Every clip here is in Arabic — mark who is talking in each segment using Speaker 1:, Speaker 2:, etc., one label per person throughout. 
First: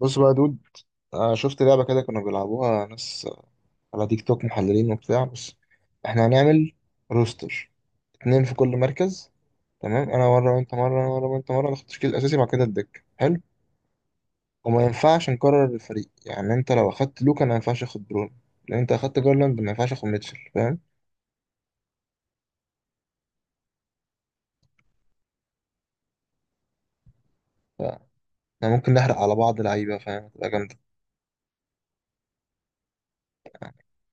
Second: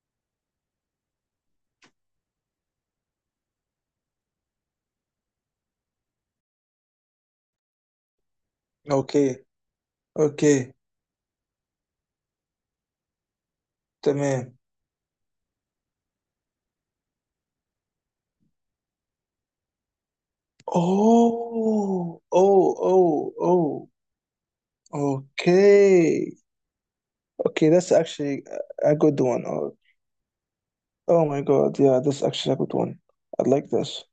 Speaker 1: بص بقى يا دود. شفت لعبة كده كانوا بيلعبوها ناس على تيك توك، محللين وبتاع. بس احنا هنعمل روستر، اتنين في كل مركز.
Speaker 2: اوكي.
Speaker 1: تمام، انا مرة
Speaker 2: اوكي
Speaker 1: وانت مرة، انا مرة وانت مرة، ناخد التشكيل الاساسي بعد كده الدك حلو.
Speaker 2: تمام.
Speaker 1: وما ينفعش نكرر الفريق، يعني انت لو اخدت لوكا انا ما ينفعش اخد برون، لو انت اخدت جارلاند ما ينفعش اخد ميتشل، فاهم؟
Speaker 2: اوه اوه اوه اوه اوكي اوكي that's
Speaker 1: فاحنا
Speaker 2: actually
Speaker 1: ممكن
Speaker 2: a
Speaker 1: نحرق
Speaker 2: good
Speaker 1: على
Speaker 2: one.
Speaker 1: بعض
Speaker 2: Oh,
Speaker 1: لعيبة، فاهم؟ تبقى جامدة.
Speaker 2: oh my god, yeah, that's actually a good one. I like this.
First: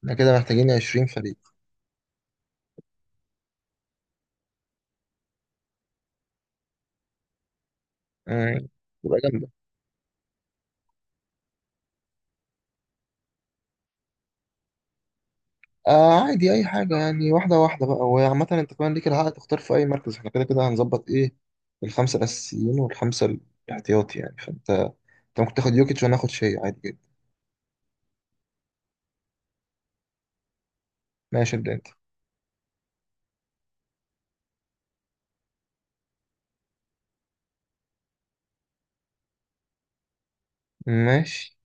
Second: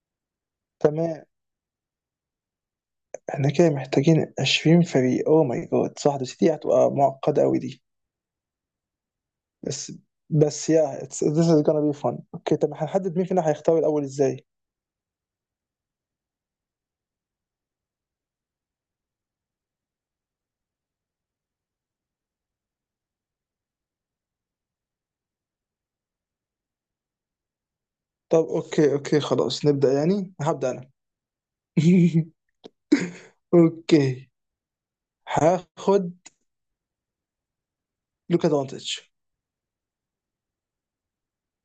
Speaker 1: احنا كده محتاجين 20
Speaker 2: تمام،
Speaker 1: فريق.
Speaker 2: احنا كده محتاجين 20 فريق. Oh my god صح، بس دي هتبقى معقدة قوي دي.
Speaker 1: مم، تبقى جامدة.
Speaker 2: بس بس yeah it's, this is gonna be fun. اوكي، طب هنحدد مين فينا هيختار الأول ازاي؟
Speaker 1: آه عادي اي حاجه، يعني واحده واحده بقى، وعامه انت كمان ليك الحق تختار في اي مركز، احنا كده كده هنظبط ايه، الخمسه الاساسيين والخمسه الاحتياطي. يعني فانت ممكن تاخد يوكيتش وانا اخد شيء عادي جدا.
Speaker 2: طب اوكي خلاص نبدأ، يعني هبدأ انا.
Speaker 1: ماشي، ابدا انت.
Speaker 2: اوكي، هاخد لوكا دونتش.
Speaker 1: ماشي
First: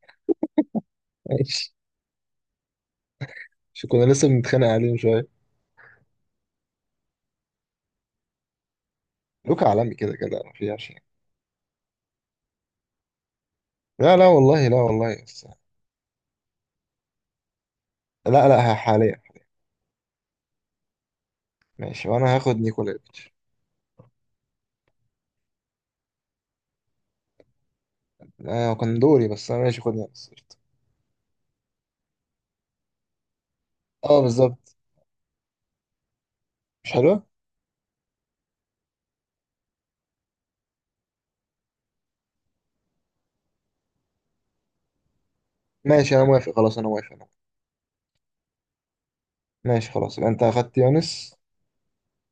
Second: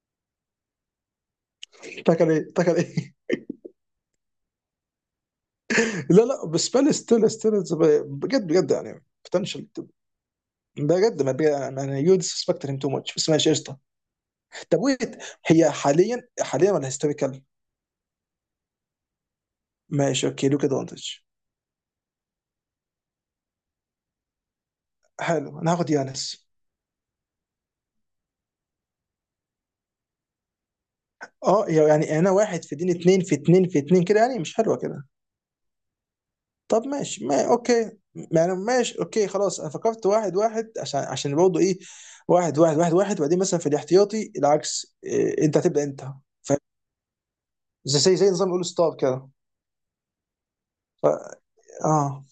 Speaker 1: ماشي.
Speaker 2: تاكل ايه تاكل ايه.
Speaker 1: شو كنا لسه بنتخانق عليه من شويه؟
Speaker 2: لا لا، بس بالي ستيل بجد بجد، يعني بوتنشال.
Speaker 1: لوكا عالمي كده كده ما فيهاش يعني.
Speaker 2: بجد ما بي... يعني يو ديسبكت هيم تو ماتش، بس ماشي قشطه.
Speaker 1: لا لا والله، لا
Speaker 2: طب ويت،
Speaker 1: والله بس.
Speaker 2: هي حاليا ولا هيستوريكال؟
Speaker 1: لا لا، حاليا.
Speaker 2: ماشي اوكي، لوكا دونتش.
Speaker 1: ماشي، وانا هاخد نيكولايتش.
Speaker 2: حلو، انا هاخد يانس.
Speaker 1: آه كان دوري، بس انا ماشي، خدني بس قشطة.
Speaker 2: اه يعني انا واحد في دين، اتنين في اتنين في اتنين كده،
Speaker 1: اه
Speaker 2: يعني مش
Speaker 1: بالظبط،
Speaker 2: حلوه كده. طب
Speaker 1: مش حلو.
Speaker 2: ماشي، ما اوكي. يعني ماشي اوكي خلاص، انا فكرت واحد واحد عشان برضه ايه، واحد واحد واحد واحد، وبعدين مثلا في الاحتياطي العكس، إيه انت هتبدا انت.
Speaker 1: ماشي انا موافق، خلاص انا موافق، أنا موافق.
Speaker 2: زي زي نظام الاول ستار كده.
Speaker 1: ماشي خلاص، يبقى انت اخدت
Speaker 2: ف...
Speaker 1: يونس.
Speaker 2: اه.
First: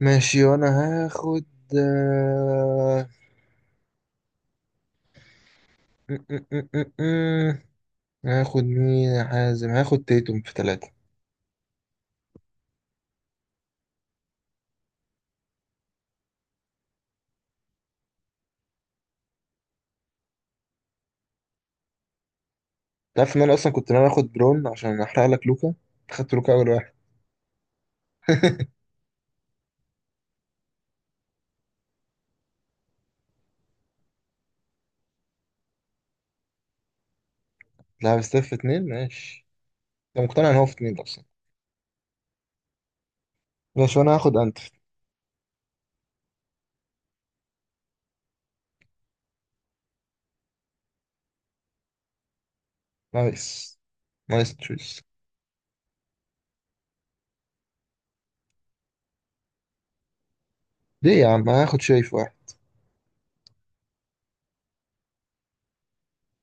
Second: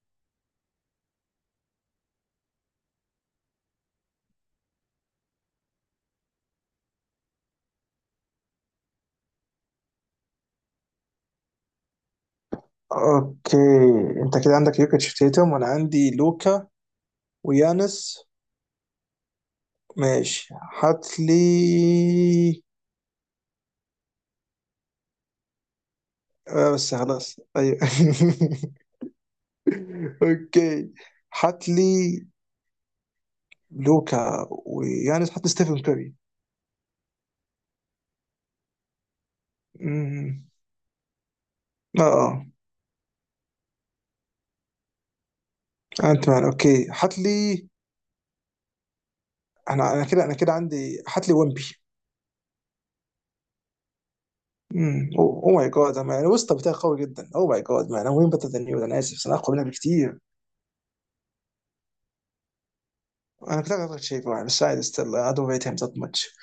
Speaker 1: ماشي، وانا هاخد آه، م- م- م- م- م. هاخد مين يا حازم؟ هاخد تيتوم في ثلاثة.
Speaker 2: اوكي، انت كده عندك يوكيتش تيتم وانا عندي لوكا ويانس. ماشي، هات لي.
Speaker 1: تعرف ان انا اصلا كنت ناوي اخد برون عشان احرق لك لوكا؟ خدت لوكا اول
Speaker 2: آه
Speaker 1: واحد.
Speaker 2: بس خلاص ايوه. اوكي، هات لي لوكا ويانس، هات لي ستيفن كوري.
Speaker 1: لاعب ستيف في اتنين ماشي. انت
Speaker 2: أمم،
Speaker 1: مقتنع ان هو في اتنين اصلا؟
Speaker 2: اه اه.
Speaker 1: ماشي وانا هاخد انت.
Speaker 2: انت مان، اوكي هات لي. انا كده عندي هات لي ويمبي.
Speaker 1: نايس، نايس تشويس.
Speaker 2: اوه ماي جاد، انا الوسط بتاعي قوي جدا، اوه ماي جاد مان، انا وين بتاع. انا اسف، انا اقوى منها بكتير.
Speaker 1: ليه يا عم؟ هاخد شايف واحد.
Speaker 2: انا بتلعب شيء معي، بس عادي ستيل. I don't rate him that much.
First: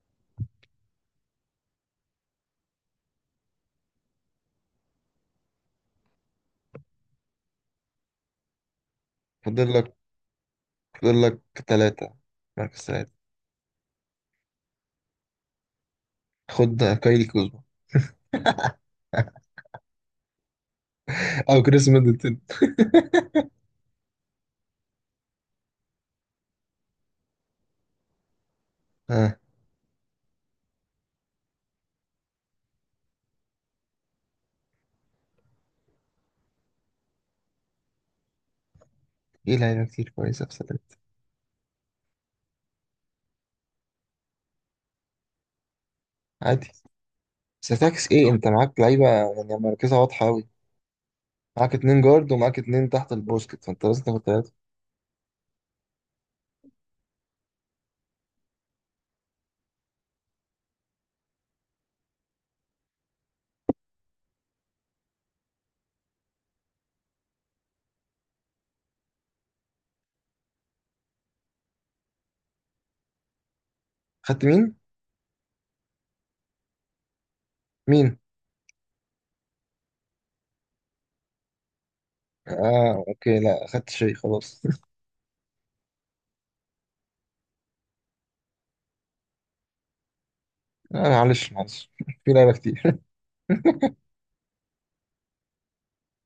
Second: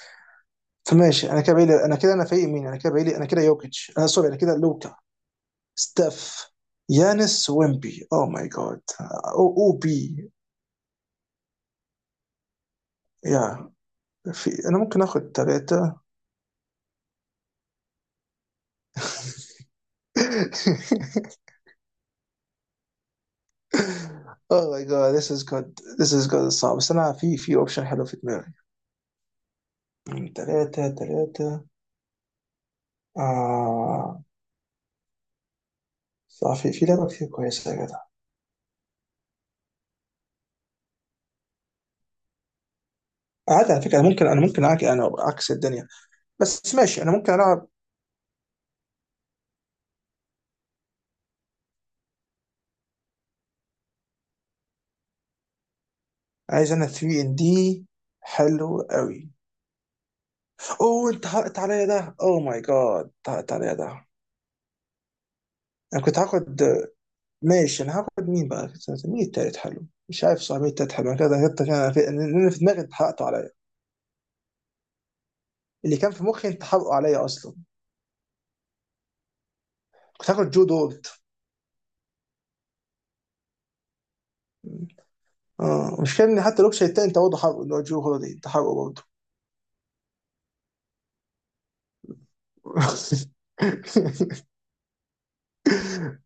Speaker 2: فماشي انا كده بعيلي انا كده انا فريق مين انا كده بعيلي انا كده يوكيتش، انا سوري، انا كده لوكا، ستاف، يانس، ويمبي. او ماي جاد، او او
Speaker 1: فاضل لك،
Speaker 2: بي.
Speaker 1: فاضل لك ثلاثة، مركز ثلاثة.
Speaker 2: يا في، انا ممكن اخد ثلاثة.
Speaker 1: خد كايلي كوزما. او كريس ميدلتون.
Speaker 2: او ماي جاد. This is good, this is good. صعب، بس انا في في اوبشن حلو في دماغي.
Speaker 1: اه،
Speaker 2: ثلاثة ثلاثة، آه صح، في في لعبة كتير كويسة يا جدع.
Speaker 1: في لعيبة كتير كويسة بس.
Speaker 2: عادي على فكرة، انا ممكن انا عكس الدنيا،
Speaker 1: عادي،
Speaker 2: بس ماشي انا ممكن العب.
Speaker 1: ستاكس ايه، انت معاك لعيبه يعني مراكزها واضحه قوي. معاك اتنين جارد ومعاك اتنين تحت البوسكت، فانت لازم تاخد تلاته.
Speaker 2: عايز انا 3 ان دي. حلو قوي. اوه انت حرقت عليا ده، اوه ماي جاد حرقت عليا ده. انا كنت هاخد. ماشي، انا هاخد مين بقى؟ مين التالت حلو مش عارف، صح مين التالت حلو، انا أنا في دماغي انت حرقته عليا.
Speaker 1: خدت مين؟
Speaker 2: اللي كان في مخي انت حرقه عليا اصلا.
Speaker 1: مين؟
Speaker 2: كنت هاخد جو دولت.
Speaker 1: اه اوكي، لا خدت شيء خلاص.
Speaker 2: اه، مش كان حتى الاوبشن التاني انت برضه حرقه؟ اللي هو جو هوليدي انت حرقه برضه.
Speaker 1: آه، معلش معلش. في لعيبه كتير.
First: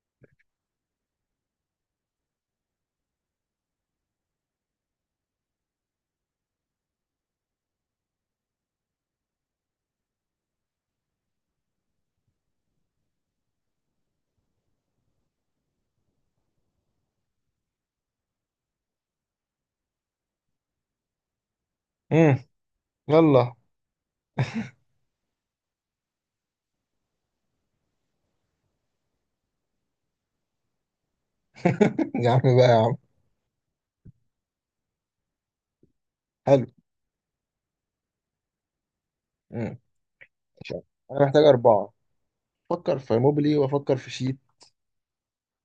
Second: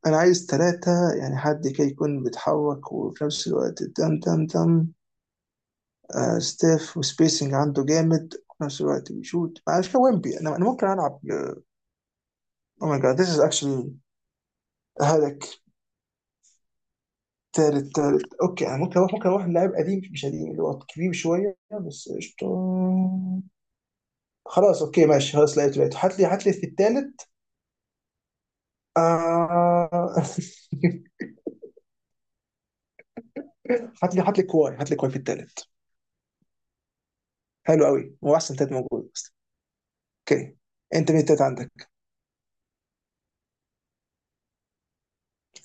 Speaker 2: انا عايز ثلاثة، يعني حد كده يكون بيتحرك وفي نفس الوقت دم دم دم. ستيف وسبيسنج عنده جامد وفي نفس الوقت بيشوت، معلش كوينبي انا ممكن العب. او ماي جاد، ذيس از اكشلي هلك. تالت اوكي، انا ممكن اروح، ممكن اروح للاعب قديم، مش قديم اللي هو كبير شويه بس
Speaker 1: امم،
Speaker 2: قشطه.
Speaker 1: يلا.
Speaker 2: خلاص اوكي ماشي، خلاص لقيته لقيته، هات لي هات لي في التالت. آه...
Speaker 1: يا عم بقى يا عم.
Speaker 2: هات لي هات لي كواي في التالت.
Speaker 1: حلو.
Speaker 2: حلو قوي، هو احسن تالت موجود اصلا.
Speaker 1: امم،
Speaker 2: اوكي،
Speaker 1: مش عارف.
Speaker 2: انت مين
Speaker 1: انا
Speaker 2: التالت
Speaker 1: محتاج اربعه،
Speaker 2: عندك؟
Speaker 1: افكر في موبلي وافكر في شيت.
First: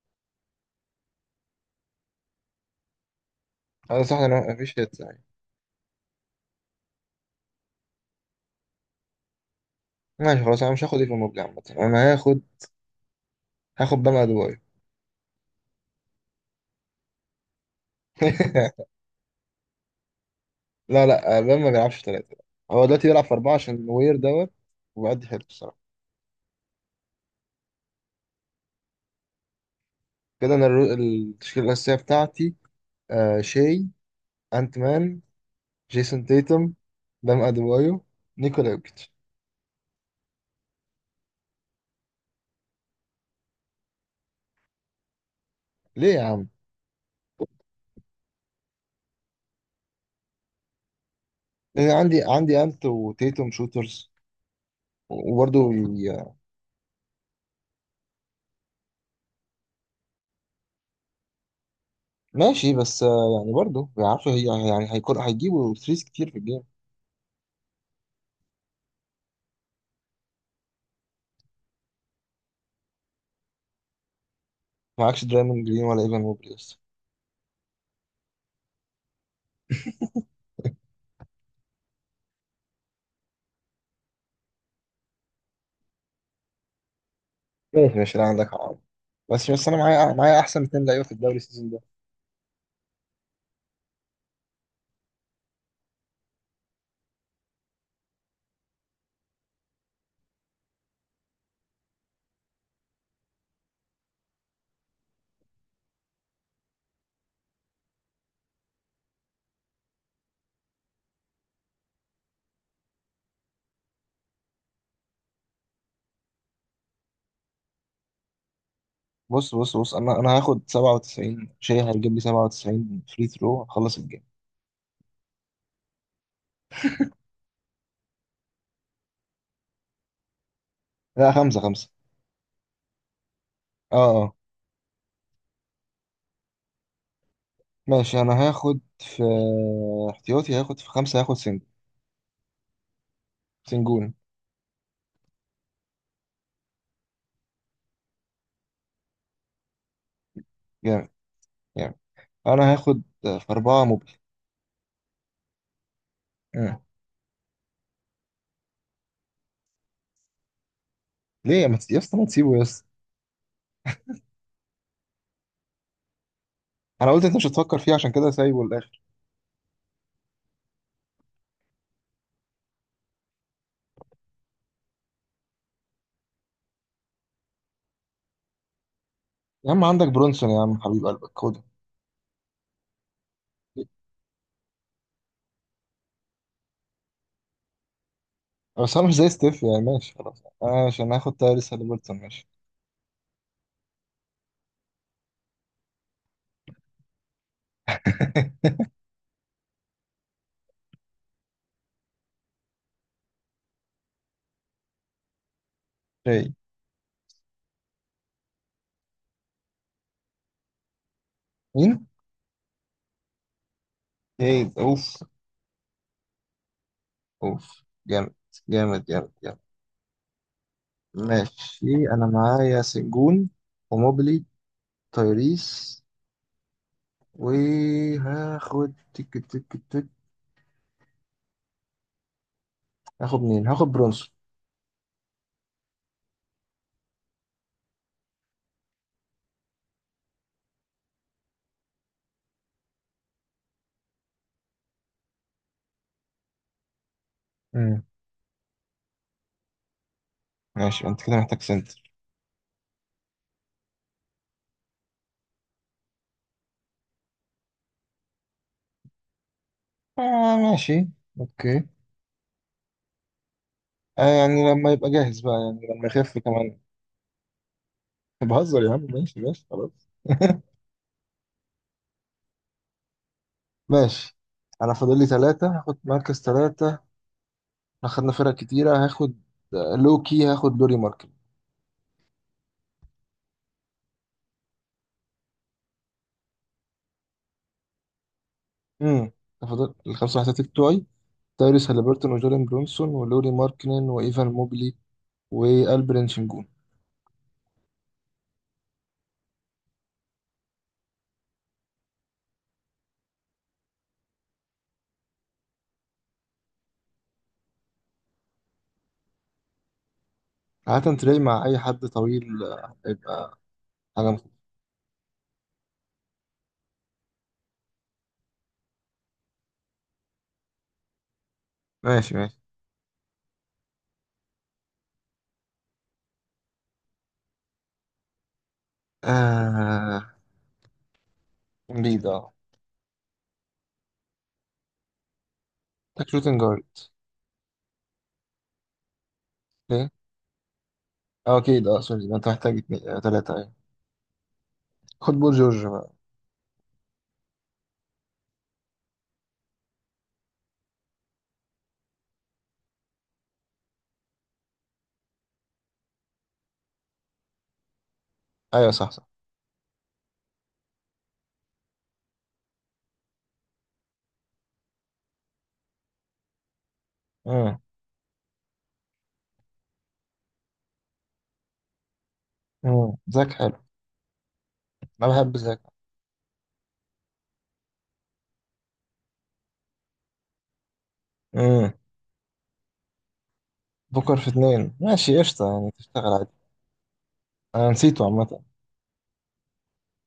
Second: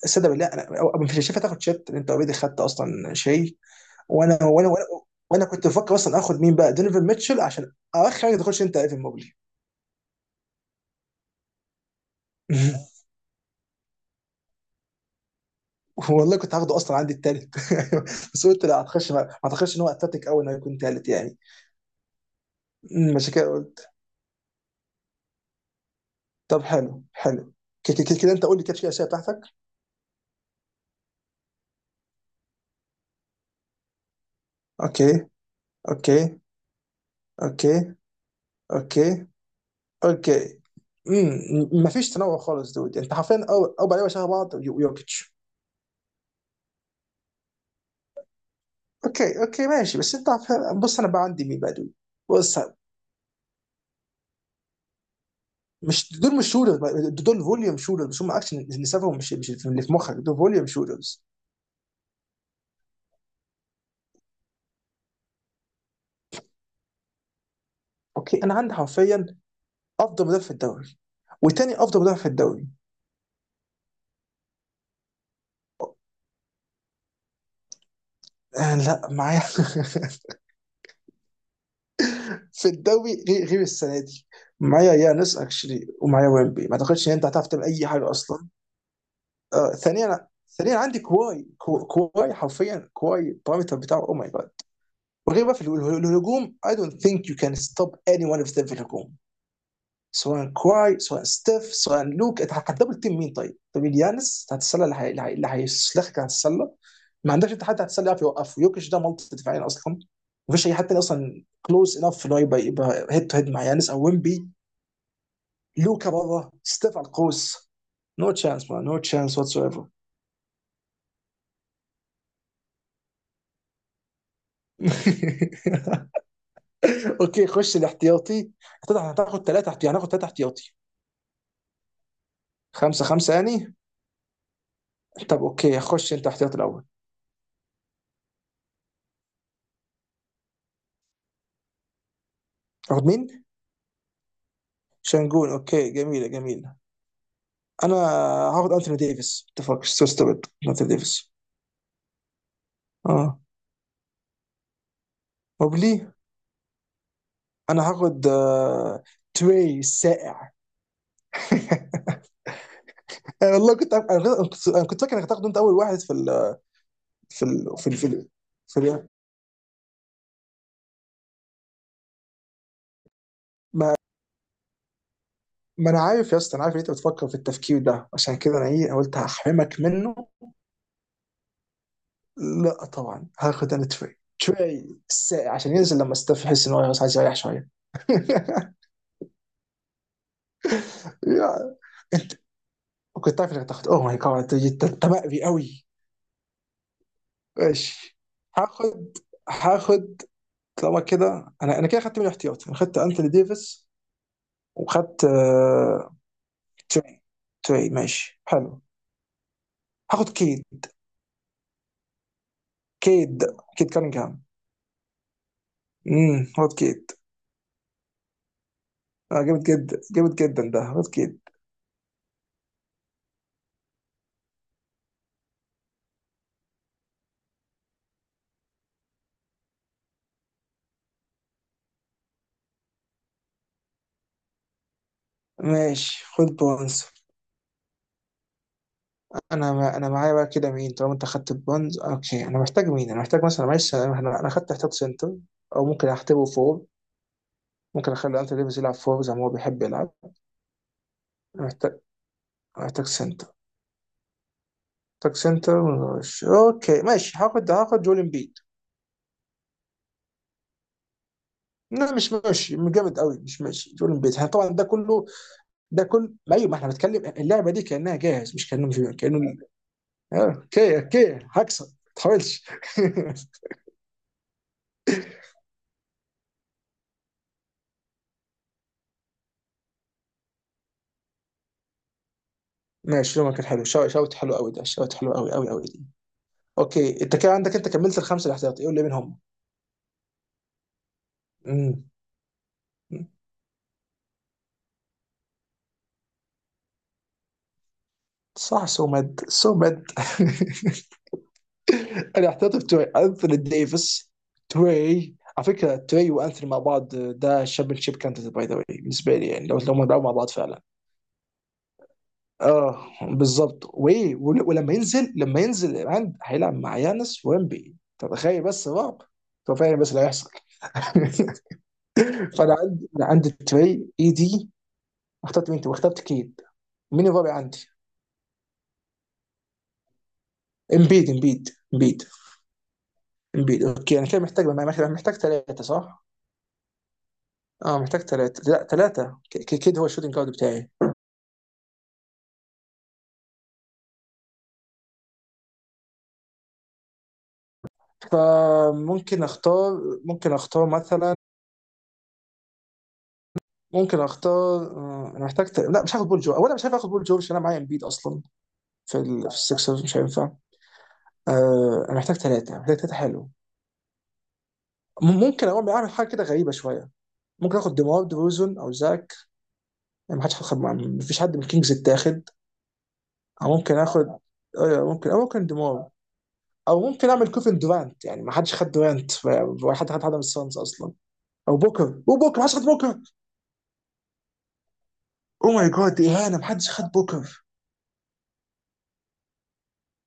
Speaker 2: السادة بالله، انا أو مش شايفها تاخد شات، لأن انت اوريدي خدت اصلا شيء.
Speaker 1: هذا صح،
Speaker 2: وانا
Speaker 1: انا
Speaker 2: وانا
Speaker 1: مفيش
Speaker 2: وانا,
Speaker 1: هيت يعني.
Speaker 2: وأنا كنت بفكر اصلا اخد مين بقى، دونيفن ميتشل، عشان اخر حاجه تخش انت ايفن موبلي.
Speaker 1: ماشي خلاص، انا مش هاخد ايه في موبلي عامه، انا هاخد، هاخد بام ادوايو.
Speaker 2: والله كنت هاخده اصلا عندي التالت. بس قلت لا هتخش ما هتخش، ان هو اتلتيك قوي انه يكون
Speaker 1: لا
Speaker 2: تالت يعني.
Speaker 1: لا، بام ما بيلعبش ثلاثة. هو دلوقتي بيلعب في
Speaker 2: عشان كده
Speaker 1: أربعة عشان
Speaker 2: قلت.
Speaker 1: وير دوت. وبيأدي حلو الصراحة.
Speaker 2: طب حلو حلو. كده انت قول لي كده الاسئله بتاعتك.
Speaker 1: كده أنا التشكيلة الأساسية بتاعتي: آه، شاي، أنت
Speaker 2: اوكي
Speaker 1: مان، جيسون
Speaker 2: اوكي
Speaker 1: تيتم، بام
Speaker 2: اوكي
Speaker 1: أديبايو، نيكولا يوكيتش.
Speaker 2: اوكي اوكي. امم، مفيش تنوع خالص دود، انت حرفيا اربع لعيبه شبه بعض ويوكيتش.
Speaker 1: ليه يا عم؟
Speaker 2: اوكي ماشي، بس انت بص، انا بقى عندي مين بقى
Speaker 1: لأن
Speaker 2: دود.
Speaker 1: عندي
Speaker 2: بص،
Speaker 1: عندي أنت وتيتم شوترز، وبرضه
Speaker 2: مش دول مش شوترز، دول فوليوم شوترز بس، هم اكشن اللي سافهم، مش اللي في مخك، دول فوليوم شوترز.
Speaker 1: ماشي، بس آه يعني برضه بيعرفوا يعني هيكون هيجيبوا ثريز كتير في الجيم.
Speaker 2: اوكي، انا عندي حرفيا افضل مدافع في الدوري وتاني افضل مدافع في الدوري.
Speaker 1: معكش درايموند جرين ولا ايفان موبلي لسه؟
Speaker 2: آه لا معايا. في الدوري، غير السنه دي. معايا يانس اكشلي، ومعايا ويمبي، ما اعتقدش ان انت هتعرف تعمل اي
Speaker 1: ماشي
Speaker 2: حاجه
Speaker 1: ماشي لا
Speaker 2: اصلا.
Speaker 1: عندك حق. بس بس،
Speaker 2: آه،
Speaker 1: انا معايا، معايا احسن
Speaker 2: ثانيا
Speaker 1: اتنين
Speaker 2: عندي
Speaker 1: لعيبه في الدوري
Speaker 2: كواي،
Speaker 1: السيزون ده.
Speaker 2: كواي حرفيا، كواي البارامتر بتاعه او ماي جاد. وغير بقى في الهجوم I don't think you can stop any one of them في الهجوم. سواء كواي سواء ستيف سواء لوك، انت هتدبل تيم مين طيب؟ طب اليانس هتتسلى، اللي هيسلخك هتتسلى. ما عندكش انت حد هتتسلى يعرف يوقفه، يوكيش ده مالتي دفاعيا اصلا. مفيش اي حد تاني اصلا كلوز انف ان هو يبقى هيد تو هيد مع يانس او ويمبي. لوكا بره، ستيف على القوس. نو تشانس مان، نو تشانس
Speaker 1: بص
Speaker 2: واتس
Speaker 1: بص
Speaker 2: ايفر.
Speaker 1: بص انا هاخد 97 شيء هيجيب لي 97 فري ثرو هخلص الجيم.
Speaker 2: اوكي، خش الاحتياطي. اعتقد هتاخد ثلاثه احتياطي، هناخد ثلاثه احتياطي.
Speaker 1: لا، خمسة خمسة.
Speaker 2: خمسه يعني.
Speaker 1: اه اه.
Speaker 2: طب اوكي، خش انت احتياطي الاول.
Speaker 1: ماشي انا هاخد في احتياطي، هاخد في خمسة، هاخد سنجل،
Speaker 2: تاخد مين؟
Speaker 1: سنجون.
Speaker 2: شانجون، اوكي، جميله جميله. انا هاخد انثوني ديفيس، اتفق سو ستوبد انثوني
Speaker 1: جامد،
Speaker 2: ديفيس.
Speaker 1: جامد. انا هاخد
Speaker 2: اه،
Speaker 1: في أربعة موبي.
Speaker 2: موبلي.
Speaker 1: مم.
Speaker 2: انا هاخد تري السائع.
Speaker 1: ليه يا ما تس- يا اسطى، ما تسيبه يا اسطى؟
Speaker 2: والله أنا كنت فاكر انك هتاخده انت اول واحد في ال.
Speaker 1: انا قلت انت
Speaker 2: في
Speaker 1: مش
Speaker 2: ال
Speaker 1: هتفكر
Speaker 2: في ال
Speaker 1: فيه،
Speaker 2: في,
Speaker 1: عشان
Speaker 2: ال
Speaker 1: كده سايبه
Speaker 2: في
Speaker 1: للاخر.
Speaker 2: ال ما, ما انا عارف يا اسطى، انا عارف ان انت بتفكر في التفكير ده، عشان كده انا ايه قلت
Speaker 1: يا
Speaker 2: هحرمك
Speaker 1: عم عندك
Speaker 2: منه.
Speaker 1: برونسون يا عم، حبيب قلبك، خده.
Speaker 2: لا طبعا هاخد انا تري السائع، عشان ينزل لما استف يحس ان هو خلاص عايز يريح شويه.
Speaker 1: بس هو مش زي ستيف يعني، ماشي خلاص، ماشي. انا عشان هاخد تايريس
Speaker 2: يا-
Speaker 1: هاليبرتون،
Speaker 2: انت
Speaker 1: ماشي.
Speaker 2: كنت عارف انك هتاخد، اوه ماي جاد، أنت مأوي قوي. ماشي. هاخد هاخد، طالما كده، انا انا كده خدت من الاحتياط انا خدت انتوني ديفيس، وخدت
Speaker 1: شيء.
Speaker 2: تري. تري، ماشي حلو. هاخد كيد.
Speaker 1: مين؟
Speaker 2: كيد، كيد كانجهام.
Speaker 1: ايه، اوف.
Speaker 2: امم، هاخد كيد.
Speaker 1: اوف، جامد جامد جامد
Speaker 2: آه جامد
Speaker 1: جامد.
Speaker 2: جدا جامد جدا، ده هاخد كيد.
Speaker 1: ماشي، انا معايا سنجون وموبلي، تايريس، وهاخد تك تك تك، هاخد مين؟ هاخد برونسون.
Speaker 2: ماشي، خد بونز. انا ما انا معايا بقى كده مين، طالما انت خدت البونز. اوكي، انا محتاج مين، انا محتاج مثلا، معلش، انا أنا خدت احتياط سنتر، او ممكن احتبه فور.
Speaker 1: مم.
Speaker 2: ممكن اخلي انتوني ديفيس يلعب فور زي ما هو بيحب يلعب.
Speaker 1: ماشي، انت كده محتاج
Speaker 2: أنا محتاج،
Speaker 1: سنتر.
Speaker 2: محتاج سنتر، باك سنتر، مش اوكي ماشي، هاخد جول امبيد.
Speaker 1: آه ماشي، اوكي.
Speaker 2: لا مش ماشي، مش جامد قوي مش ماشي جول
Speaker 1: آه
Speaker 2: امبيد احنا، طبعا
Speaker 1: يعني
Speaker 2: ده
Speaker 1: لما يبقى
Speaker 2: كله.
Speaker 1: جاهز بقى، يعني
Speaker 2: ده
Speaker 1: لما
Speaker 2: كل
Speaker 1: يخف
Speaker 2: ما ايوه، ما
Speaker 1: كمان.
Speaker 2: احنا بنتكلم اللعبه دي كانها جاهز، مش
Speaker 1: بهزر
Speaker 2: كانه
Speaker 1: يا
Speaker 2: مش
Speaker 1: عم، ماشي
Speaker 2: كانه.
Speaker 1: ماشي خلاص.
Speaker 2: آه، اوكي اوكي هكسب ما تحاولش.
Speaker 1: ماشي. انا فاضل لي ثلاثة، هاخد مركز ثلاثة. اخدنا فرق كتيرة، هاخد لوكي، هاخد دوري ماركل.
Speaker 2: ماشي، يومك كان حلو، شوت حلو قوي ده، شوت حلو قوي قوي قوي دي. اوكي، انت كده عندك، انت كملت الخمسه الاحتياطي، قول لي مين
Speaker 1: امم،
Speaker 2: هم.
Speaker 1: فاضل الخمسة احتياطي بتوعي: تايريس
Speaker 2: امم،
Speaker 1: هاليبرتون، وجولين برونسون، ولوري ماركنن، وايفان موبلي، والبرين شنجون.
Speaker 2: صح سومد سومد. انا احترت توي انثوني ديفيس. توي على فكره، توي وانثوني مع بعض ده شيب كانت باي ذا واي بالنسبه لي، يعني لو هم لعبوا مع بعض فعلا.
Speaker 1: عادة تلاقي مع اي حد طويل
Speaker 2: اه
Speaker 1: هيبقى
Speaker 2: بالظبط،
Speaker 1: حاجة مخ-
Speaker 2: ولما ينزل، لما ينزل عند هيلعب مع يانس ويمبي، طب تخيل بس، رعب. طب فاهم بس اللي هيحصل.
Speaker 1: ماشي
Speaker 2: فانا
Speaker 1: ماشي.
Speaker 2: عندي، أنا عندي تري اي دي. اخترت مين انت؟ واخترت كيد. مين الرابع عندي؟
Speaker 1: آه
Speaker 2: امبيد، امبيد، امبيد،
Speaker 1: امبيد. اه،
Speaker 2: امبيد. اوكي، انا كده محتاج محتاج ثلاثه صح؟
Speaker 1: محتاج شوتنج جارد.
Speaker 2: اه، محتاج ثلاثة، لا ثلاثة، كيد هو
Speaker 1: ليه؟
Speaker 2: الشوتنج جارد بتاعي.
Speaker 1: اه اكيد، اه سوري، ده انت محتاج اتنين، تلاتة، ايوه. خد بول جورج بقى.
Speaker 2: فممكن اختار، ممكن اختار مثلا، ممكن اختار انا محتاج لا مش هاخد بول جو، اولا مش هاخد بول جو عشان انا معايا امبيد اصلا،
Speaker 1: ايوه صح
Speaker 2: في
Speaker 1: صح.
Speaker 2: في السكسرز مش هينفع. انا محتاج ثلاثة، محتاج ثلاثة حلو. ممكن اقوم اعمل حاجة كده غريبة شوية.
Speaker 1: امم.
Speaker 2: ممكن اخد ديمار دروزن او زاك، يعني ما حدش هاخد، ما فيش حد من الكينجز اتاخد.
Speaker 1: امم، زاك حلو.
Speaker 2: او ممكن اخد، ايوه
Speaker 1: انا
Speaker 2: ممكن، او
Speaker 1: بحب
Speaker 2: ممكن
Speaker 1: زاك.
Speaker 2: ديمار. او ممكن اعمل كوفن دورانت، يعني ما حدش خد دورانت، ولا حد خد حد من السانز اصلا. او
Speaker 1: امم.
Speaker 2: بوكر، وبوكر ما حدش خد بوكر.
Speaker 1: بوكر في اتنين ماشي،
Speaker 2: او
Speaker 1: قشطة
Speaker 2: ماي
Speaker 1: يعني
Speaker 2: جاد دي
Speaker 1: تشتغل عادي.
Speaker 2: اهانه، ما حدش خد بوكر.
Speaker 1: انا نسيته عامة.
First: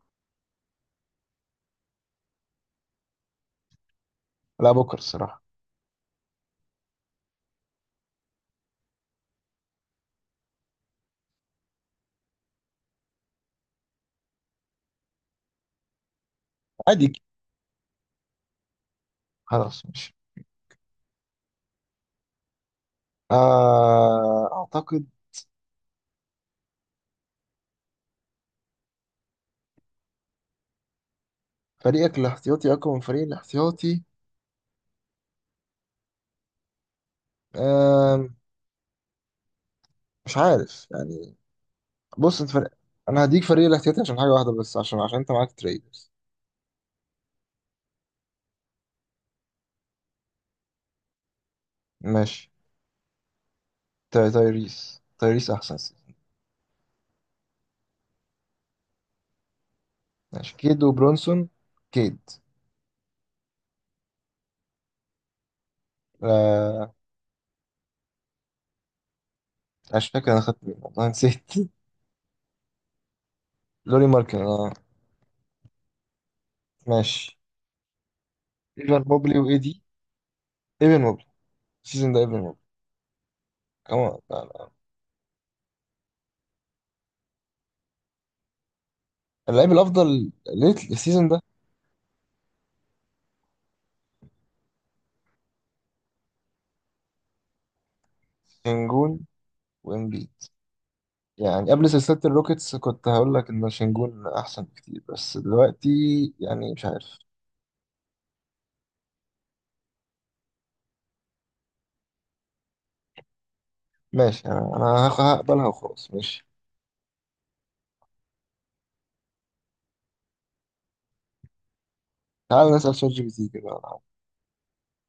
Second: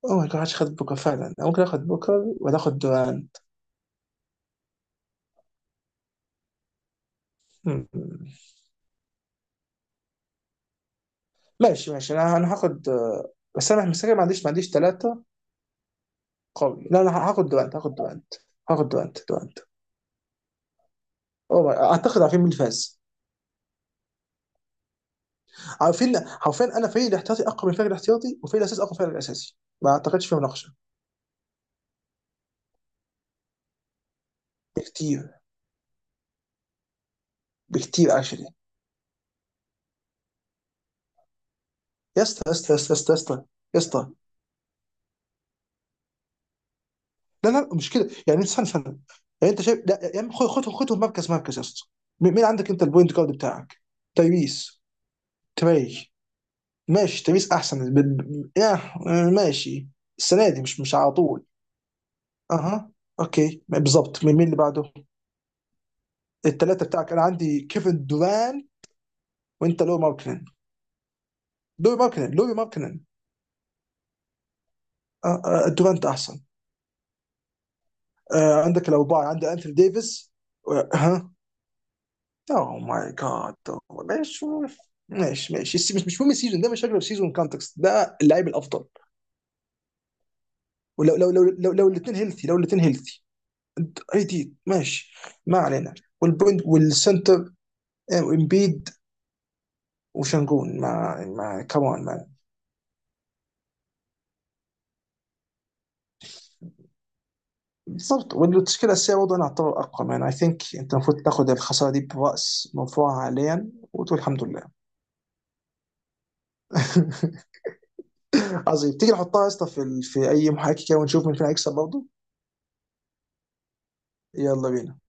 Speaker 2: او ماي جاد، ما حدش خد بوكر فعلا. انا ممكن اخد بوكر ولا اخد دوران.
Speaker 1: لا، بوكر الصراحة.
Speaker 2: مم. ماشي ماشي، انا هاخد بس انا مسكر، ما عنديش ثلاثه قوي. لا
Speaker 1: عادي،
Speaker 2: انا هاخد دورانت، هاخد دورانت، هاخد دورانت، دورانت.
Speaker 1: خلاص ماشي.
Speaker 2: او ماي، اعتقد عارفين مين اللي فاز.
Speaker 1: آه أعتقد.
Speaker 2: عارفين، انا فريق الاحتياطي اقوى من الفريق الاحتياطي، وفريق الاساسي اقوى من الفريق الاساسي، ما اعتقدش فيه مناقشه.
Speaker 1: فريقك الاحتياطي اقوى من فريق الاحتياطي؟
Speaker 2: بكتير، بكتير
Speaker 1: آم،
Speaker 2: اكشلي.
Speaker 1: مش عارف يعني.
Speaker 2: يا
Speaker 1: بص،
Speaker 2: اسطى
Speaker 1: انت
Speaker 2: يا
Speaker 1: فرق،
Speaker 2: اسطى يا اسطى يا
Speaker 1: انا
Speaker 2: اسطى
Speaker 1: هديك فريق
Speaker 2: يا
Speaker 1: الاحتياطي
Speaker 2: اسطى،
Speaker 1: عشان حاجه واحده بس، عشان عشان انت معاك تريدرز.
Speaker 2: لا لا مش كده يعني، استنى. يعني انت شايف، لا يا عم خد، خدهم مركز مركز يا اسطى. مين، مين
Speaker 1: ماشي،
Speaker 2: عندك انت البوينت جارد بتاعك؟ تايريس،
Speaker 1: تايريس، تايريس احسن
Speaker 2: تري.
Speaker 1: سيزون.
Speaker 2: ماشي، تايريس احسن آه، ماشي. السنه
Speaker 1: ماشي،
Speaker 2: دي مش
Speaker 1: كيد
Speaker 2: مش على طول.
Speaker 1: وبرونسون، كيد.
Speaker 2: اها، اوكي بالظبط، مين مين اللي بعده. الثلاثه
Speaker 1: آه،
Speaker 2: بتاعك، انا عندي كيفن دوران، وانت
Speaker 1: مش فاكر انا خدت مين، والله نسيت.
Speaker 2: لو ماركنن لو ماركنن،
Speaker 1: لوري ماركن، آه.
Speaker 2: آه، دورانت احسن.
Speaker 1: ماشي،
Speaker 2: عندك
Speaker 1: ايفان
Speaker 2: الاربعه،
Speaker 1: موبلي
Speaker 2: عندي انثوني
Speaker 1: وايدي،
Speaker 2: ديفيس.
Speaker 1: ايفان موبلي.
Speaker 2: ها،
Speaker 1: السيزون ده ايفان موبلي
Speaker 2: اوه ماي جاد.
Speaker 1: كمان، لا
Speaker 2: ماشي
Speaker 1: لا.
Speaker 2: ماشي، مش مش مهم السيزون ده، مش شكله السيزون، كونتكست ده اللاعب الافضل.
Speaker 1: اللعيب الافضل ليت
Speaker 2: ولو
Speaker 1: السيزون ده،
Speaker 2: لو الاثنين هيلثي، لو الاثنين هيلثي اي دي ماشي. ما علينا. والبوينت والسنتر، آه، وامبيد.
Speaker 1: انجون وامبيد.
Speaker 2: وشنجون ما ما
Speaker 1: يعني قبل
Speaker 2: كمان
Speaker 1: سلسلة
Speaker 2: ما
Speaker 1: الروكيتس كنت هقول لك إن شنجون أحسن بكتير، بس دلوقتي يعني مش عارف.
Speaker 2: بالضبط. والتشكيله الاساسيه برضه انا اعتبر اقوى مان، اي ثينك انت المفروض تاخد الخساره دي براس مرفوعه حاليا وتقول الحمد
Speaker 1: ماشي،
Speaker 2: لله.
Speaker 1: أنا هقبلها وخلاص، ماشي.
Speaker 2: عظيم، تيجي نحطها يا اسطى في في اي محاكي كده ونشوف مين فينا هيكسب برضه.
Speaker 1: تعال نسأل شات جي بي تي كده.
Speaker 2: يلا بينا.